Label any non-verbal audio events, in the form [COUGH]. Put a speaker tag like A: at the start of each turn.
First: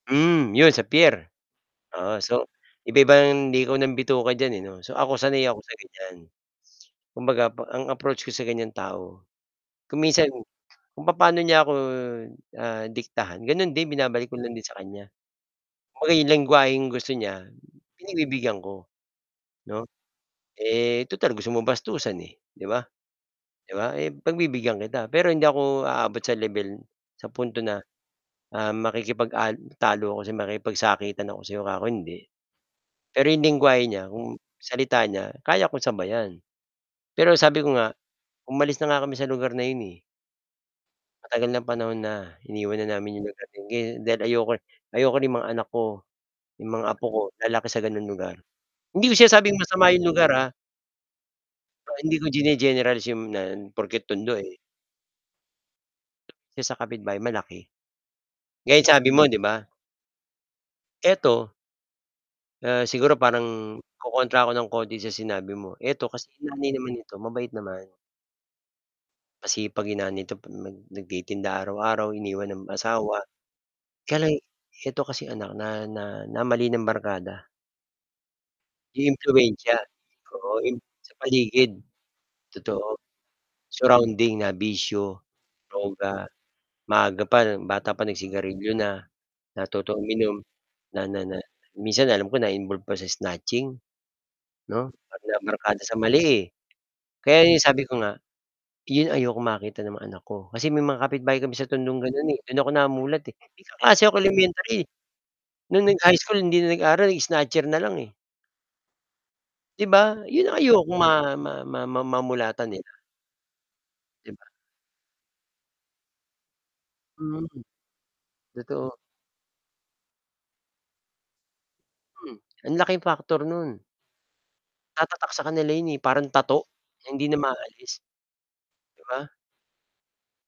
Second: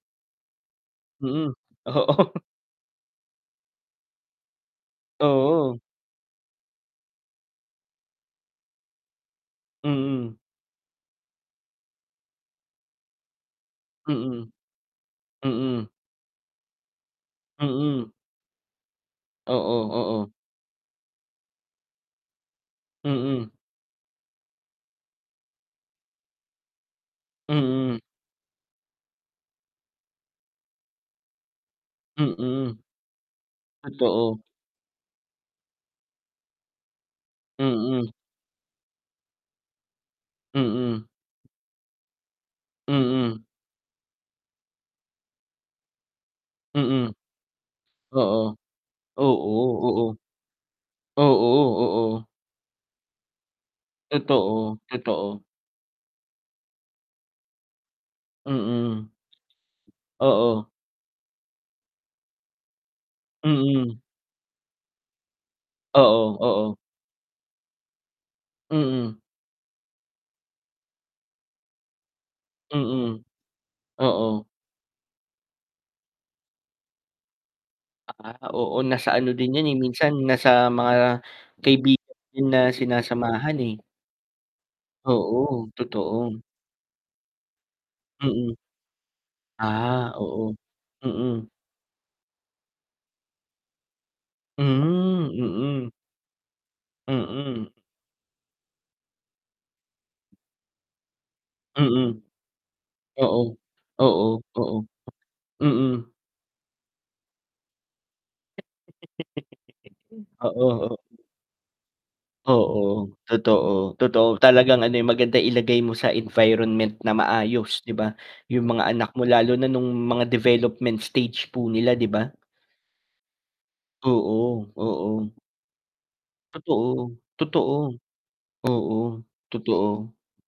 A: Hmm, 'yon sa piyer,
B: Mm,
A: oo,
B: oo.
A: so iba-iba ang likaw ng bituka diyan eh 'no. So, ako sanay ako sa,
B: Oo.
A: ganyan, kumbaga po ang approach ko sa ganyang tao, kung minsan
B: Mm.
A: kung papaano niya ako, ah, diktahan gano'n din, binabalik ko
B: Mm,
A: lang din sa kanya.
B: mm.
A: Kumbaga yung lengguwaheng gusto niya,
B: Mm.
A: pinagbibigyan ko,
B: Oo,
A: 'no.
B: oo.
A: Eh, total gusto mong bastusan, eh, 'di ba,
B: Mm.
A: 'di ba, eh pagbibigyan kita, pero hindi ako aabot sa lebel sa punto na,
B: Mm.
A: ah, makikipag, ah, talo ako sa makikipagsakitan ako sa 'yo kako hindi.
B: Mm.
A: Pero yung lengguwahe niya, kung
B: Totoo.
A: salita niya kaya kung sabayan. Pero sabi ko nga
B: Mm.
A: umalis na nga kami sa lugar na yun eh.
B: Mm.
A: Matagal na panahon na iniwan na namin yung
B: Mm.
A: lugar yung gi dahil ayoko ayoko rin mga anak ko, yung mga apo
B: Mm,
A: ko, lalaki sa ganong lugar.
B: oo.
A: Hindi ko sinasabing masama yung
B: Oo, oo,
A: lugar, ah.
B: Oo,
A: Hindi ko
B: oo.
A: gine-generalize yun na porket Tondo, eh.
B: Totoo, totoo.
A: 'Yung sa kapitbay malaki. Gaya sabi
B: Mm.
A: mo, 'di ba.
B: Oo.
A: Eto Ah, siguro parang
B: Mm.
A: kokontra ako ng konti sa sinabi mo. Eto kasi
B: Oo,
A: nanay
B: oo.
A: naman nito mabait naman.
B: Mm.
A: Masipag yung nanay nito 'pag nag nagtitinda araw-araw iniwan ng
B: Mm,
A: asawa, kaya lang
B: oo.
A: eto kasi anak na na na mali ng barkada.
B: Ah, oo, nasa
A: Yung
B: ano din 'yan, eh,
A: impluwensiya,
B: minsan nasa
A: oo yung
B: mga
A: sa paligid,
B: kaibigan din na
A: totoo,
B: sinasamahan, eh.
A: surrounding na bisyo,
B: Oo,
A: droga,
B: totoo.
A: maaga pa bata pa
B: Mm.
A: nag-sigarilyo na, natutong
B: Ah,
A: uminom,
B: oo,
A: na na na
B: mm.
A: minsan alam ko na-involved pa sa snatching, 'no, na
B: Hmm,
A: nabarkada
B: mm.
A: sa mali, eh. Kaya yung
B: Mm.
A: sabi ko nga, yun ayokong makita ng mga anak ko. Kasi may mga kapitbahay kami sa tondong
B: Mm,
A: gano'n, eh. Do'n ako namulat eh,
B: oo,
A: may kaklase ako
B: oo, oo.
A: elementary nung nag
B: Mm.
A: high school hindi na nag-aaral, snatcher na lang, eh. 'Di ba
B: [LAUGHS]
A: yun ang
B: Oo, oo.
A: ayokong ma ma ma ma mamulatan nila.
B: Oo, totoo,
A: 'Di
B: totoo
A: ba.
B: talagang, ano, eh, maganda ilagay mo sa environment na
A: Mhm,
B: maayos, 'di ba, yung mga
A: totoo.
B: anak mo, lalo na nung mga development stage po nila, 'di ba.
A: Hmm, ang laking factor no'n.
B: Oo,
A: Tatatak
B: oo.
A: sa kanila 'yun, eh, parang tattoo
B: Totoo,
A: hindi na
B: totoo,
A: maaalis,
B: oo,
A: 'di ba.
B: totoo.